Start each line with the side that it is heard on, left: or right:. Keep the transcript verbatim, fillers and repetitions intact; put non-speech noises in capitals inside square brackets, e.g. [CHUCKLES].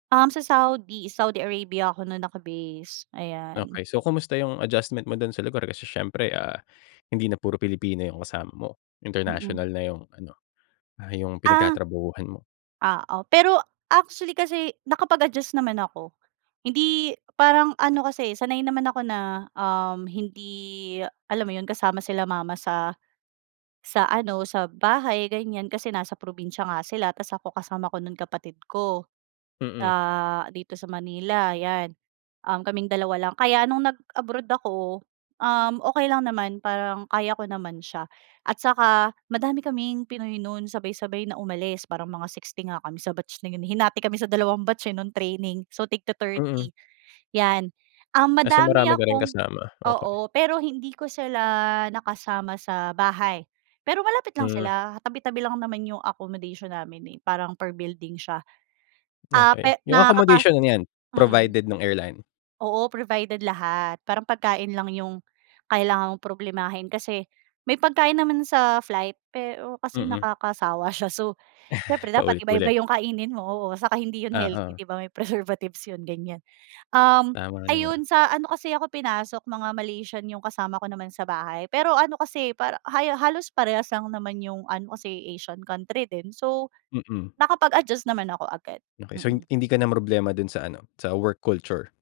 right: Um, sa Saudi, Saudi Arabia ako no'n naka-base, ayan.
left: Okay. So kumusta 'yong adjustment mo do'n sa lugar, kasi siyempre, ah, hindi na puro Pilipino 'yong kasama mo.
right: Mm.
left: International na 'yong ano, ah, 'yong
right: Ah.
left: pinagtatrabahuhan mo?
right: Oo. Pero, actually kasi nakapag-adjust naman ako. Hindi, parang ano kasi sanay naman ako na, um, hindi, alam mo 'yon kasama sila mama sa sa ano, sa bahay, ganiyan. Kasi nasa probinsya nga sila 'tas ako kasama ko no'n kapatid ko,
left: Mm.
right: sa dito sa Manila, 'yan. Um, kaming dalawa lang. Kaya no'ng nag-abroad ako, um, okay lang naman, parang kaya ko naman siya at saka madami kaming pinoy no'n sabay-sabay na umalis. Parang mga 60 nga kami sa batch na 'yon, eh, hinati kami sa dalawang batch, eh, no'ng training, so tig
left: Mm.
right: ti-thirty, 'yan. Um,
left: Ah, so
right: madami
left: marami ka ring
right: akong
left: kasama, okay.
right: oo, pero hindi ko sila nakasama sa bahay, pero malapit lang
left: Hmm.
right: sila, tabi-tabi lang naman 'yong accommodation namin, eh, parang per building siya. Ah, kaya
left: Okay. 'Yong
right: nakakapas
left: accommodation ano 'yan,
right: mm.
left: provided no'ng airline?
right: Oo, provided lahat. Parang pagkain lang 'yong, kailangan mong problemahin kasi, may pagkain naman sa flight pero kasi
left: Mm.
right: nakakasawa siya, so siyempre
left: [CHUCKLES]
right: dapat iba-iba
left: Paulit-ulit.
right: 'yong kainin mo, oo, saka hindi 'yon healthy,
left: Oo.
right: 'di ba, may preservatives 'yon, ganiyan. Um,
left: Tama naman.
right: ayun, sa ano kasi ako pinasok, mga Malaysian 'yong kasama ko naman sa bahay, pero ano kasi, parang haya halos parehas lang naman 'yong ano, kasi Asian country din. So,
left: Mm.
right: nakapag-adjust naman ako agad.
left: Okay. So, hin
right: Mm.
left: hindi ka namroblema do'n sa ano, sa work culture?